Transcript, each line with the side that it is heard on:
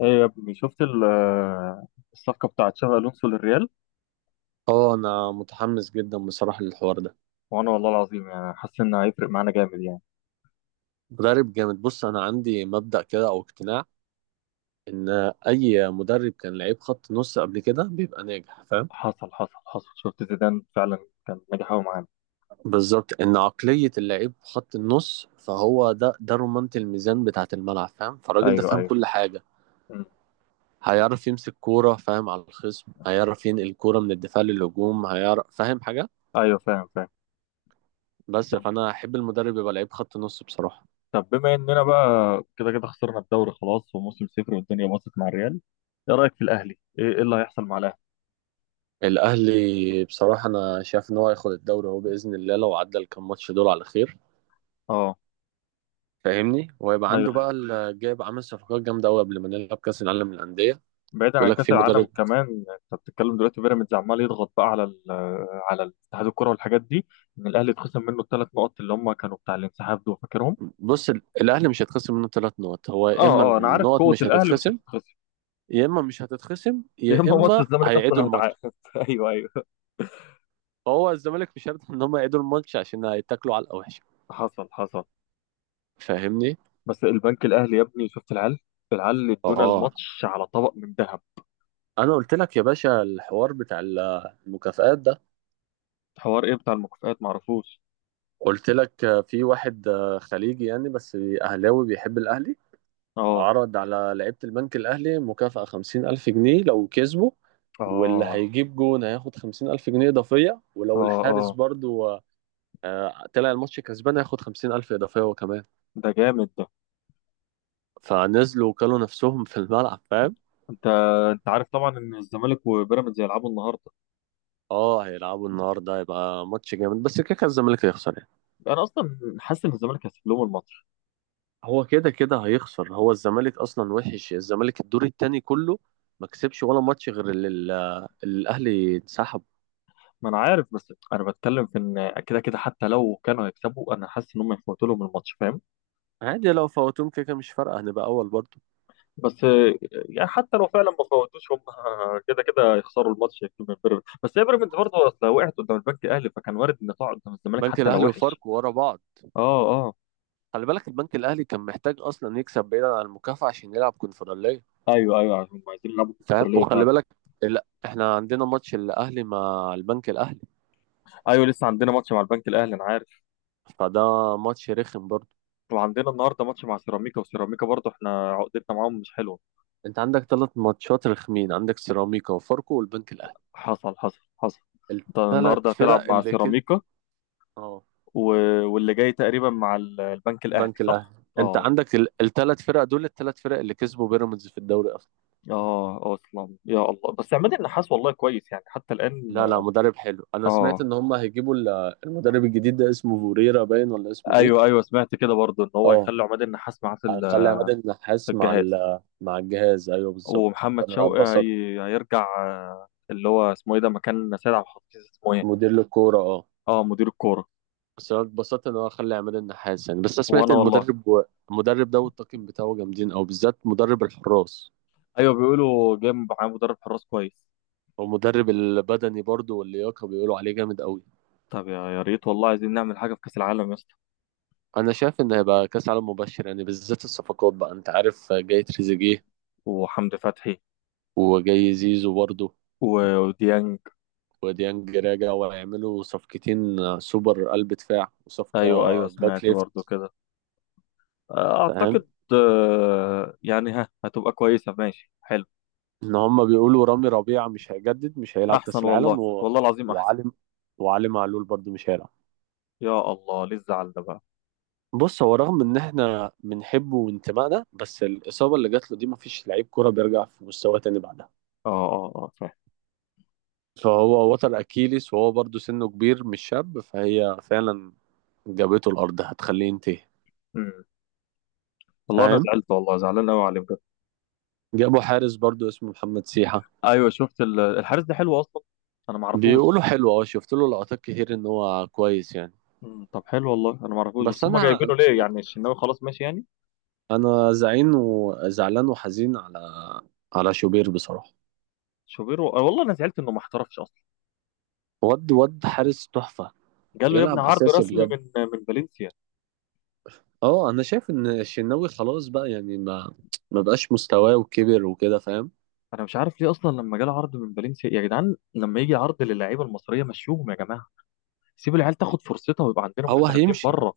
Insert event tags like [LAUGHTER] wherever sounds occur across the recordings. left: ايه يا ابني شفت الصفقة بتاعت شابي ألونسو للريال.
right: اه، انا متحمس جدا بصراحة للحوار ده.
left: وانا والله العظيم يعني حاسس انه هيفرق معانا جامد يعني.
right: مدرب جامد. بص، انا عندي مبدأ كده او اقتناع ان اي مدرب كان لعيب خط نص قبل كده بيبقى ناجح، فاهم.
left: حصل حصل حصل، شفت زيدان فعلا كان ناجح قوي معانا.
right: بالظبط، ان عقلية اللعيب خط النص، فهو ده رمانة الميزان بتاعة الملعب، فاهم. فالراجل ده
left: ايوه
right: فاهم
left: ايوه.
right: كل حاجة،
left: مم.
right: هيعرف يمسك كورة، فاهم على الخصم، هيعرف ينقل الكورة من الدفاع للهجوم، هيعرف فاهم حاجة.
left: ايوه فاهم فاهم.
right: بس فانا احب المدرب يبقى لعيب خط نص بصراحة.
left: طب بما اننا بقى كده كده خسرنا الدوري خلاص وموسم صفر والدنيا باظت مع الريال، ايه رأيك في الاهلي؟ ايه إيه اللي هيحصل مع الاهلي؟
right: الاهلي بصراحه انا شايف ان هو هياخد الدوري اهو باذن الله، لو عدى الكام ماتش دول على خير،
left: اه.
right: فاهمني، وهيبقى
left: ايوه
right: عنده
left: ايوه.
right: بقى جايب عامل صفقات جامده قوي قبل ما نلعب كاس العالم للانديه.
left: بعيدا
right: بيقول
left: عن
right: لك
left: كاس
right: في
left: العالم
right: مدرب.
left: كمان انت بتتكلم دلوقتي بيراميدز عمال يضغط بقى على على اتحاد الكره والحاجات دي. ان الاهلي اتخصم منه الثلاث نقط اللي هم كانوا بتاع الانسحاب دول فاكرهم.
right: بص، الاهلي مش هيتخصم منه 3 نقط، هو يا
left: اه
right: اما
left: اه، انا عارف
right: النقط
left: قوه
right: مش
left: الاهلي مش
right: هتتخصم،
left: هتتخسر.
right: يا اما مش هتتخصم،
left: يا
right: يا
left: اما ماتش
right: اما
left: الزمالك
right: هيعيدوا
left: اصلا هيتعاد
right: الماتش.
left: [LAUGHS] ايوه ايوه.
right: فهو الزمالك مش هيرضى ان هم يعيدوا الماتش عشان هيتاكلوا على الوحشه،
left: حصل حصل.
right: فاهمني.
left: بس البنك الاهلي يا ابني شفت العيال، العيال ادونا
right: اه،
left: الماتش على طبق من ذهب.
right: انا قلت لك يا باشا الحوار بتاع المكافآت ده.
left: حوار ايه بتاع المكافآت، معرفوش.
right: قلت لك في واحد خليجي يعني، بس أهلاوي بيحب الأهلي،
left: اه
right: عرض على لعيبة البنك الأهلي مكافأة 50,000 جنيه لو كسبوا، واللي
left: اه
right: هيجيب جون هياخد 50,000 جنيه إضافية،
left: اه
right: ولو الحارس
left: اه.
right: برضو طلع الماتش كسبان هياخد 50,000 إضافية وكمان.
left: ده جامد ده.
right: فنزلوا وكلوا نفسهم في الملعب، فاهم.
left: انت انت عارف طبعا ان الزمالك وبيراميدز هيلعبوا النهارده.
right: اه، هيلعبوا النهارده، هيبقى ماتش جامد، بس كده كده الزمالك هيخسر يعني.
left: انا اصلا حاسس ان الزمالك هيسيب لهم الماتش.
right: هو كده كده هيخسر، هو الزمالك اصلا وحش، الزمالك الدور التاني كله ما كسبش ولا ماتش غير اللي الاهلي انسحب.
left: ما انا عارف، بس انا بتكلم في ان كده كده حتى لو كانوا هيكسبوا انا حاسس ان هم يفوتوا لهم الماتش، فاهم؟
right: عادي، لو فوتوهم كده كده مش فارقه، هنبقى اول برضه.
left: بس يعني حتى لو فعلا ما فوتوش هم كده كده يخسروا الماتش من بيراميدز، بس هي بيراميدز برضه اصل وقعت قدام البنك الاهلي فكان وارد ان تقع قدام الزمالك
right: البنك
left: حتى لو
right: الاهلي
left: وحش.
right: وفاركو ورا بعض.
left: اه اه.
right: خلي بالك البنك الاهلي كان محتاج اصلا يكسب بعيدا عن المكافاه عشان يلعب كونفدراليه،
left: ايوه ايوه عشان هم عايزين يلعبوا في الفتره
right: فاهم.
left: اللي
right: وخلي
left: فعلا.
right: بالك، لا احنا عندنا ماتش الاهلي مع البنك الاهلي،
left: ايوه لسه عندنا ماتش مع البنك الاهلي انا عارف.
right: فده ماتش رخم برضه.
left: وعندنا النهارده ماتش مع سيراميكا، وسيراميكا برضه احنا عقدتنا معاهم مش حلوه.
right: انت عندك 3 ماتشات رخمين، عندك سيراميكا وفاركو والبنك الاهلي،
left: حصل حصل حصل. انت
right: الثلاث
left: النهارده هتلعب
right: فرق
left: مع
right: اللي كده.
left: سيراميكا
right: اه،
left: و... واللي جاي تقريبا مع البنك الاهلي
right: بنك الاهلي.
left: صح؟
right: انت
left: اه.
right: عندك الـ3 فرق دول، الـ3 فرق اللي كسبوا بيراميدز في الدوري اصلا.
left: اه اصلا، يا الله، بس عماد النحاس والله كويس يعني حتى الان.
right: لا لا، مدرب حلو. انا سمعت
left: اه
right: ان هم هيجيبوا المدرب الجديد ده، اسمه فوريرا باين، ولا اسمه ايه.
left: ايوه ايوه سمعت كده برضه ان هو
right: اه،
left: هيخلي عماد النحاس معاه في
right: هيخلي عماد
left: في
right: النحاس مع
left: الجهاز.
right: مع الجهاز، ايوه بالظبط،
left: ومحمد
right: فانا
left: شوقي
right: اتبسطت.
left: هيرجع اللي هو اسمه ايه ده مكان سيد عبد الحفيظ اسمه ايه؟
right: مدير للكوره، اه.
left: اه مدير الكوره.
right: بس انا اتبسطت ان هو خلى عماد النحاس يعني، بس انا سمعت
left: وانا
right: ان
left: والله.
right: المدرب ده والطاقم بتاعه جامدين، او بالذات مدرب الحراس،
left: ايوه بيقولوا جاي معاه مدرب حراس كويس.
right: ومدرب البدني برضو واللياقه بيقولوا عليه جامد قوي.
left: طب يا يا ريت والله عايزين نعمل حاجه في كاس العالم يا اسطى.
right: انا شايف ان هيبقى كاس عالم مبشر يعني، بالذات الصفقات بقى. انت عارف، جاي تريزيجيه،
left: وحمدي فتحي
right: وجاي زيزو برضه،
left: وديانج.
right: وديانج راجع، وهيعملوا صفقتين، سوبر قلب دفاع وصفقة
left: ايوه ايوه
right: باك
left: سمعت برضه
right: ليفت،
left: كده.
right: فاهم.
left: اعتقد يعني ها هتبقى كويسه، ماشي حلو.
right: ان هم بيقولوا رامي ربيعة مش هيجدد، مش هيلعب كاس
left: احسن والله،
right: العالم،
left: والله العظيم احسن.
right: وعلي وعلي معلول برضه مش هيلعب.
left: يا الله ليه الزعل ده بقى؟
right: بص، هو رغم ان احنا بنحبه وانتمائنا، بس الاصابة اللي جات له دي مفيش لعيب كرة بيرجع في مستواه تاني بعدها.
left: اه اه اه فاهم.
right: فهو وتر اكيليس، وهو برضه سنه كبير مش شاب، فهي فعلا جابته الارض هتخليه ينتهي،
left: مم. والله انا
right: فاهم.
left: زعلت والله زعلان قوي عليه بجد.
right: جابوا حارس برضو اسمه محمد سيحة،
left: ايوه شفت الحارس ده حلو اصلا. انا ما اعرفوش.
right: بيقولوا حلو، اه شفت له لقطات كتير ان هو كويس يعني.
left: مم، طب حلو والله انا ما اعرفوش
right: بس
left: بس هم
right: انا
left: جايبينه ليه يعني الشناوي خلاص ماشي يعني.
right: انا زعين وزعلان وحزين على على شوبير بصراحة.
left: شوبيرو والله انا زعلت انه ما احترفش اصلا.
right: ود حارس تحفة،
left: جاله يا ابني
right: يلعب
left: عرض
right: اساسي
left: رسمي
right: بجد.
left: من فالنسيا.
right: اه، انا شايف ان الشناوي خلاص بقى يعني، ما بقاش مستواه وكبر وكده، فاهم.
left: انا مش عارف ليه اصلا لما جاله عرض من فالنسيا، يا جدعان لما يجي عرض للعيبه المصريه مشوهم يا جماعه. سيب العيال تاخد فرصتها ويبقى عندنا
right: هو
left: محترفين
right: هيمشي،
left: بره.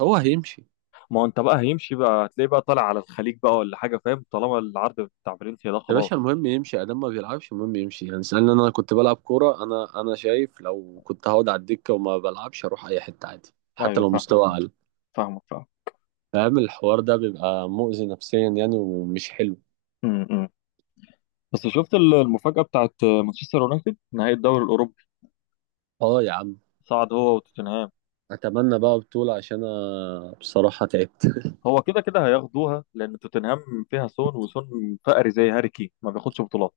right: هو هيمشي.
left: ما هو انت بقى هيمشي بقى هتلاقيه بقى طالع على الخليج بقى ولا حاجه، فاهم؟ طالما العرض بتاع فالنسيا ده
right: يا باشا،
left: خلاص.
right: المهم يمشي، ادام ما بيلعبش المهم يمشي يعني. سألني انا كنت بلعب كوره، انا شايف لو كنت هقعد على الدكه وما بلعبش اروح اي حته عادي، حتى
left: ايوه
right: لو
left: فاهمك
right: مستوى
left: فاهمك.
right: اقل.
left: فاهمك فاهم.
right: فاهم الحوار ده بيبقى مؤذي نفسيا يعني ومش حلو.
left: امم بس شفت المفاجأة بتاعت مانشستر يونايتد نهائي الدوري الأوروبي؟
right: اه يا عم،
left: صعد هو وتوتنهام.
right: اتمنى بقى بطوله عشان انا بصراحه تعبت.
left: هو كده كده هياخدوها لان توتنهام فيها سون، وسون فقري زي هاري كين ما بياخدش بطولات.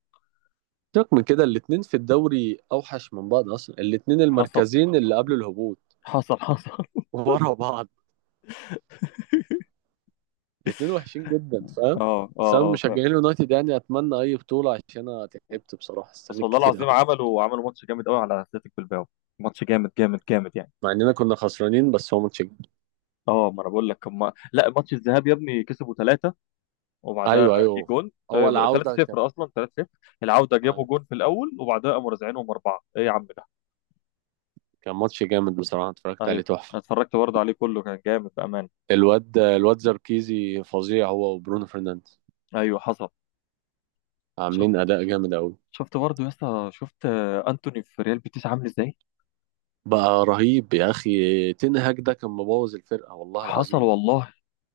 right: سيبك من كده، الاتنين في الدوري اوحش من بعض اصلا، الاتنين
left: حصل
right: المركزين اللي قبل الهبوط
left: حصل حصل.
right: ورا بعض، الاتنين وحشين جدا، فاهم.
left: اه اه
right: بس انا
left: اه فاهم.
right: مشجعين اليونايتد يعني، اتمنى اي بطوله عشان انا تعبت بصراحه،
left: بس
right: استنيت
left: والله
right: كتير
left: العظيم
right: قوي.
left: عملوا عملوا ماتش جامد قوي على اتلتيك بالباو. ماتش جامد جامد جامد يعني.
right: مع اننا كنا خسرانين بس هو ماتش جامد.
left: اه ما انا بقول لك لا ماتش الذهاب يا ابني كسبوا ثلاثة. وبعدها
right: ايوه،
left: جه
right: ايوه،
left: جون.
right: اول
left: ثلاثة
right: عودة كانت.
left: صفر اصلا، ثلاثة صفر. العودة جابوا
right: ايوه،
left: جون في الاول وبعدها قاموا رازعينهم اربعة، ايه يا عم ده؟
right: كان ماتش جامد بصراحة، اتفرجت عليه
left: ايوه. انا
right: تحفة.
left: اتفرجت برضه عليه كله كان جامد بامان.
right: الواد زركيزي فظيع، هو وبرونو فرنانديز،
left: ايوه حصل. شفت
right: عاملين اداء جامد قوي.
left: شفت برضه يا اسطى، شفت انتوني في ريال بيتيس عامل ازاي؟
right: بقى رهيب يا اخي، تنهاج ده كان مبوظ الفرقة والله
left: حصل
right: العظيم.
left: والله.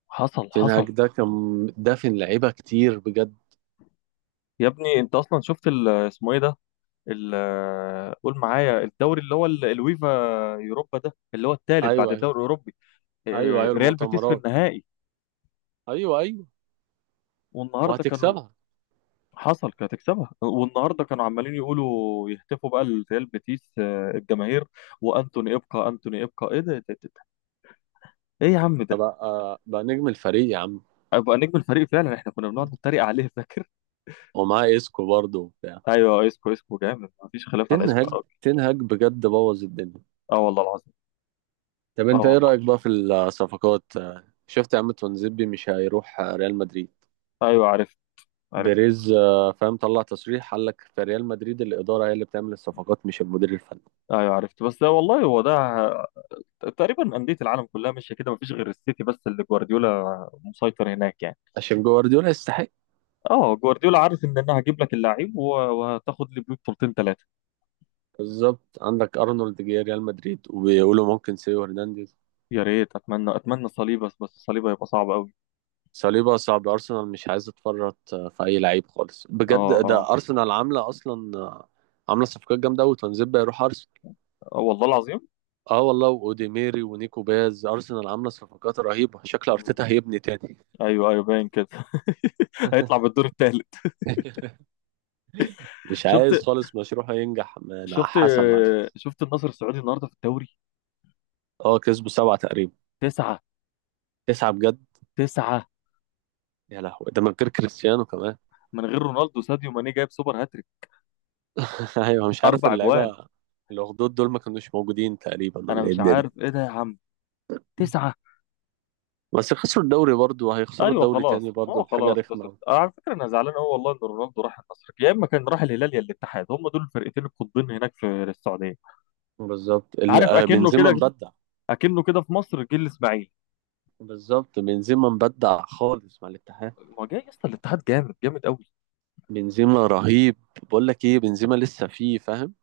left: حصل
right: تنهاج
left: حصل.
right: ده كان دافن لعيبة كتير بجد.
left: يا ابني انت اصلا شفت اسمه ايه ده ال... آه، قول معايا الدوري اللي هو الويفا يوروبا ده اللي هو الثالث بعد
right: ايوه، ايوه.
left: الدوري الاوروبي.
right: ايوه، ايوه،
left: ريال بيتيس في
right: المؤتمرات.
left: النهائي.
right: ايوه ايوه،
left: والنهارده كانوا.
right: وهتكسبها.
left: حصل كانت تكسبها، والنهارده كانوا عمالين يقولوا يهتفوا بقى لريال بيتيس الجماهير. وانتوني ابقى، انتوني ابقى ايه ده، إيه ده. ايه يا عم ده؟
right: فبقى بقى نجم الفريق يا عم.
left: ابقى نجم الفريق فعلا، احنا كنا بنقعد نتريق عليه فاكر.
right: ومعاه اسكو برضه وبتاع.
left: ايوه اسكو، اسكو جامد، مفيش خلاف على اسكو يا
right: تنهاج،
left: راجل.
right: تنهاج بجد بوظ الدنيا.
left: اه والله العظيم.
right: طب،
left: اه
right: انت ايه
left: والله.
right: رأيك بقى في الصفقات؟ شفت يا عم، تونزيبي مش هيروح ريال مدريد.
left: ايوه عرفت. عرفت.
right: بيريز، فاهم، طلع تصريح قال لك في ريال مدريد الإدارة هي اللي بتعمل الصفقات مش المدير الفني.
left: ايوه عرفت بس ده والله هو ده. تقريبا انديه العالم كلها ماشيه كده مفيش غير السيتي بس اللي جوارديولا مسيطر هناك يعني.
right: عشان جوارديولا يستحق.
left: اه جوارديولا عارف ان انا هجيب لك اللعيب وهتاخد لي بيه بطولتين ثلاثه.
right: بالظبط، عندك أرنولد جه ريال مدريد، وبيقولوا ممكن سيو هرنانديز.
left: يا ريت اتمنى اتمنى صليبه، بس بس صليبه هيبقى صعب قوي.
right: صليبا صعب، أرسنال مش عايز تفرط في أي لعيب خالص
left: اه
right: بجد،
left: اه
right: ده أرسنال عاملة أصلا، عاملة صفقات جامدة أوي. تونزيبي هيروح أرسنال.
left: والله العظيم.
right: اه والله، واوديميري ونيكو باز، ارسنال عامله صفقات رهيبه، شكل
left: مم.
right: ارتيتا هيبني تاني.
left: ايوه ايوه باين كده. [LAUGHS] هيطلع
right: [LAUGHS]
left: بالدور الثالث.
right: مش
left: شفت
right: عايز خالص مشروعه ينجح مع
left: شفت.
right: حسن عادي.
left: شفت النصر السعودي النهارده في الدوري؟
right: اه، كسبوا 7 تقريبا.
left: تسعة.
right: 9 بجد.
left: تسعة
right: يا لهوي، ده من غير كريستيانو كمان.
left: من غير رونالدو، ساديو ماني جايب سوبر هاتريك.
right: [LAUGHS] ايوه، مش عارف
left: اربع جوال.
right: اللعيبة. الأخدود دول ما كانوش موجودين تقريبا،
left: انا
right: ولا ايه
left: مش
right: الدنيا.
left: عارف ايه ده يا عم. تسعة.
right: بس خسروا الدوري برضه، وهيخسروا
left: ايوه
right: الدوري تاني
left: خلاص، ما
right: برضه
left: هو
right: بحاجة
left: خلاص
right: رخمة
left: خسرت.
right: أوي.
left: أنا على فكره انا زعلان قوي والله ان رونالدو راح النصر، يا اما كان راح الهلال يا الاتحاد، هم دول الفرقتين القطبين هناك في السعوديه.
right: بالظبط،
left: عارف اكنه
right: بنزيما
left: كده،
right: مبدع.
left: اكنه كده في مصر جه الاسماعيلي.
right: بالظبط بنزيما مبدع خالص مع الاتحاد.
left: ما جاي يا اسطى الاتحاد جامد جامد قوي.
right: بنزيما رهيب. بقول لك ايه، بنزيما لسه فيه فاهم.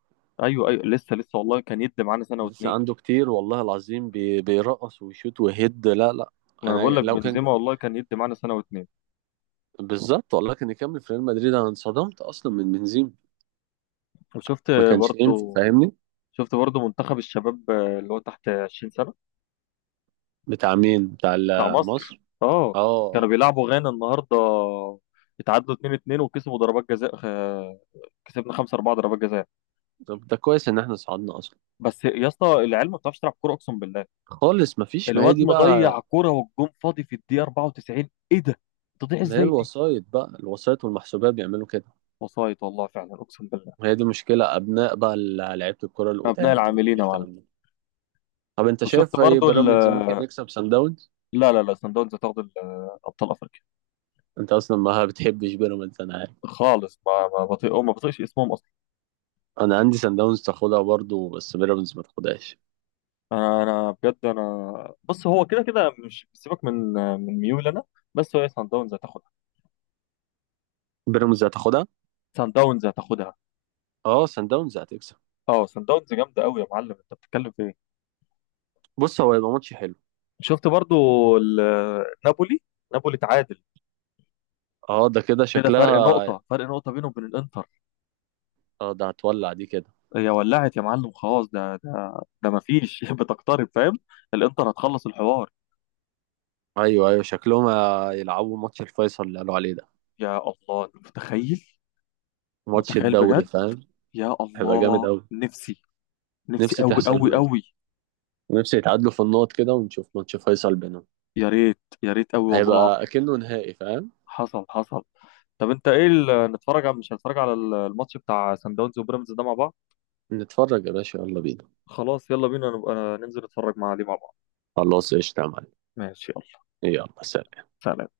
left: ايوه ايوه لسه لسه والله كان يدي معانا سنه
right: لسه
left: واتنين.
right: عنده كتير والله العظيم، بيرقص ويشوت ويهد. لا لا،
left: ما انا بقول
right: انا
left: لك
right: لو كان،
left: بنزيما والله كان يدي معانا سنه واتنين.
right: بالظبط، والله كان يكمل في ريال مدريد، انا انصدمت اصلا من بنزيما،
left: وشفت
right: ما كانش يمشي،
left: برضو.
right: فاهمني.
left: شفت برضو منتخب الشباب اللي هو تحت 20 سنه؟
right: بتاع مين، بتاع
left: بتاع مصر
right: مصر؟
left: اه.
right: اه،
left: كانوا
right: اه.
left: بيلعبوا غانا النهارده، اتعادلوا 2-2 وكسبوا ضربات جزاء، كسبنا 5-4 ضربات جزاء.
right: طب ده كويس ان احنا صعدنا اصلا.
left: بس يا اسطى العيال ما بتعرفش تلعب كوره اقسم بالله.
right: خالص، ما فيش، ما هي
left: الواد
right: دي
left: مضيع
right: بقى.
left: كوره والجون فاضي في الدقيقه 94، ايه ده؟ تضيع
right: ما هي
left: ازاي دي؟
right: الوسايط بقى، الوسايط والمحسوبيه بيعملوا كده.
left: وصايت والله فعلا اقسم بالله.
right: وهي دي مشكله، ابناء بقى لعيبه الكره
left: ابناء
right: القدام
left: العاملين يا معلم.
right: والكلام ده. طب، انت
left: وشفت
right: شايف ايه،
left: برضو ال،
right: بيراميدز ممكن يكسب سان داونز؟
left: لا لا لا، سان داونز هتاخد ابطال افريقيا.
right: انت اصلا ما بتحبش بيراميدز انا عارف.
left: خالص ما بطيء ما بطيقش اسمهم اصلا.
right: انا عندي سان داونز تاخدها برضو، بس بيراميدز ما تاخدهاش.
left: انا بجد انا بص هو كده كده مش، سيبك من من ميول انا، بس هو سان داونز هتاخدها.
right: بيراميدز هتاخدها.
left: سان داونز هتاخدها.
right: اه، سان داونز هتكسب.
left: اه سان داونز جامده قوي يا معلم انت بتتكلم في ايه.
right: بص، هو يبقى ماتش حلو.
left: شفت برضو نابولي. نابولي تعادل
right: اه، ده كده
left: كده. فرق
right: شكلها.
left: نقطة، فرق نقطة بينه وبين الانتر.
right: اه، ده هتولع دي كده.
left: هي ولعت يا معلم خلاص، ده ده ده مفيش [LAUGHS] بتقترب فاهم. الانتر هتخلص الحوار.
right: ايوه ايوه، شكلهم يلعبوا ماتش الفيصل اللي قالوا عليه ده،
left: يا الله أنت متخيل؟
right: ماتش
left: متخيل
right: الدوري،
left: بجد.
right: فاهم.
left: يا
right: هيبقى جامد
left: الله.
right: قوي.
left: نفسي. نفسي
right: نفسي
left: قوي
right: تحصل
left: قوي
right: بجد،
left: قوي.
right: نفسي يتعادلوا في النقط كده، ونشوف ماتش فيصل بينهم،
left: يا ريت يا ريت قوي والله
right: هيبقى
left: العظيم.
right: اكنه نهائي، فاهم.
left: حصل حصل. طب انت ايه نتفرج على، مش هنتفرج على الماتش بتاع سان داونز وبيراميدز ده مع بعض؟
right: نتفرج يا باشا، يلا بينا.
left: خلاص يلا بينا نبقى ننزل نتفرج مع عليه مع بعض.
right: خلاص قشطة يا معلم.
left: ماشي يلا
right: يلا، سلام.
left: سلام.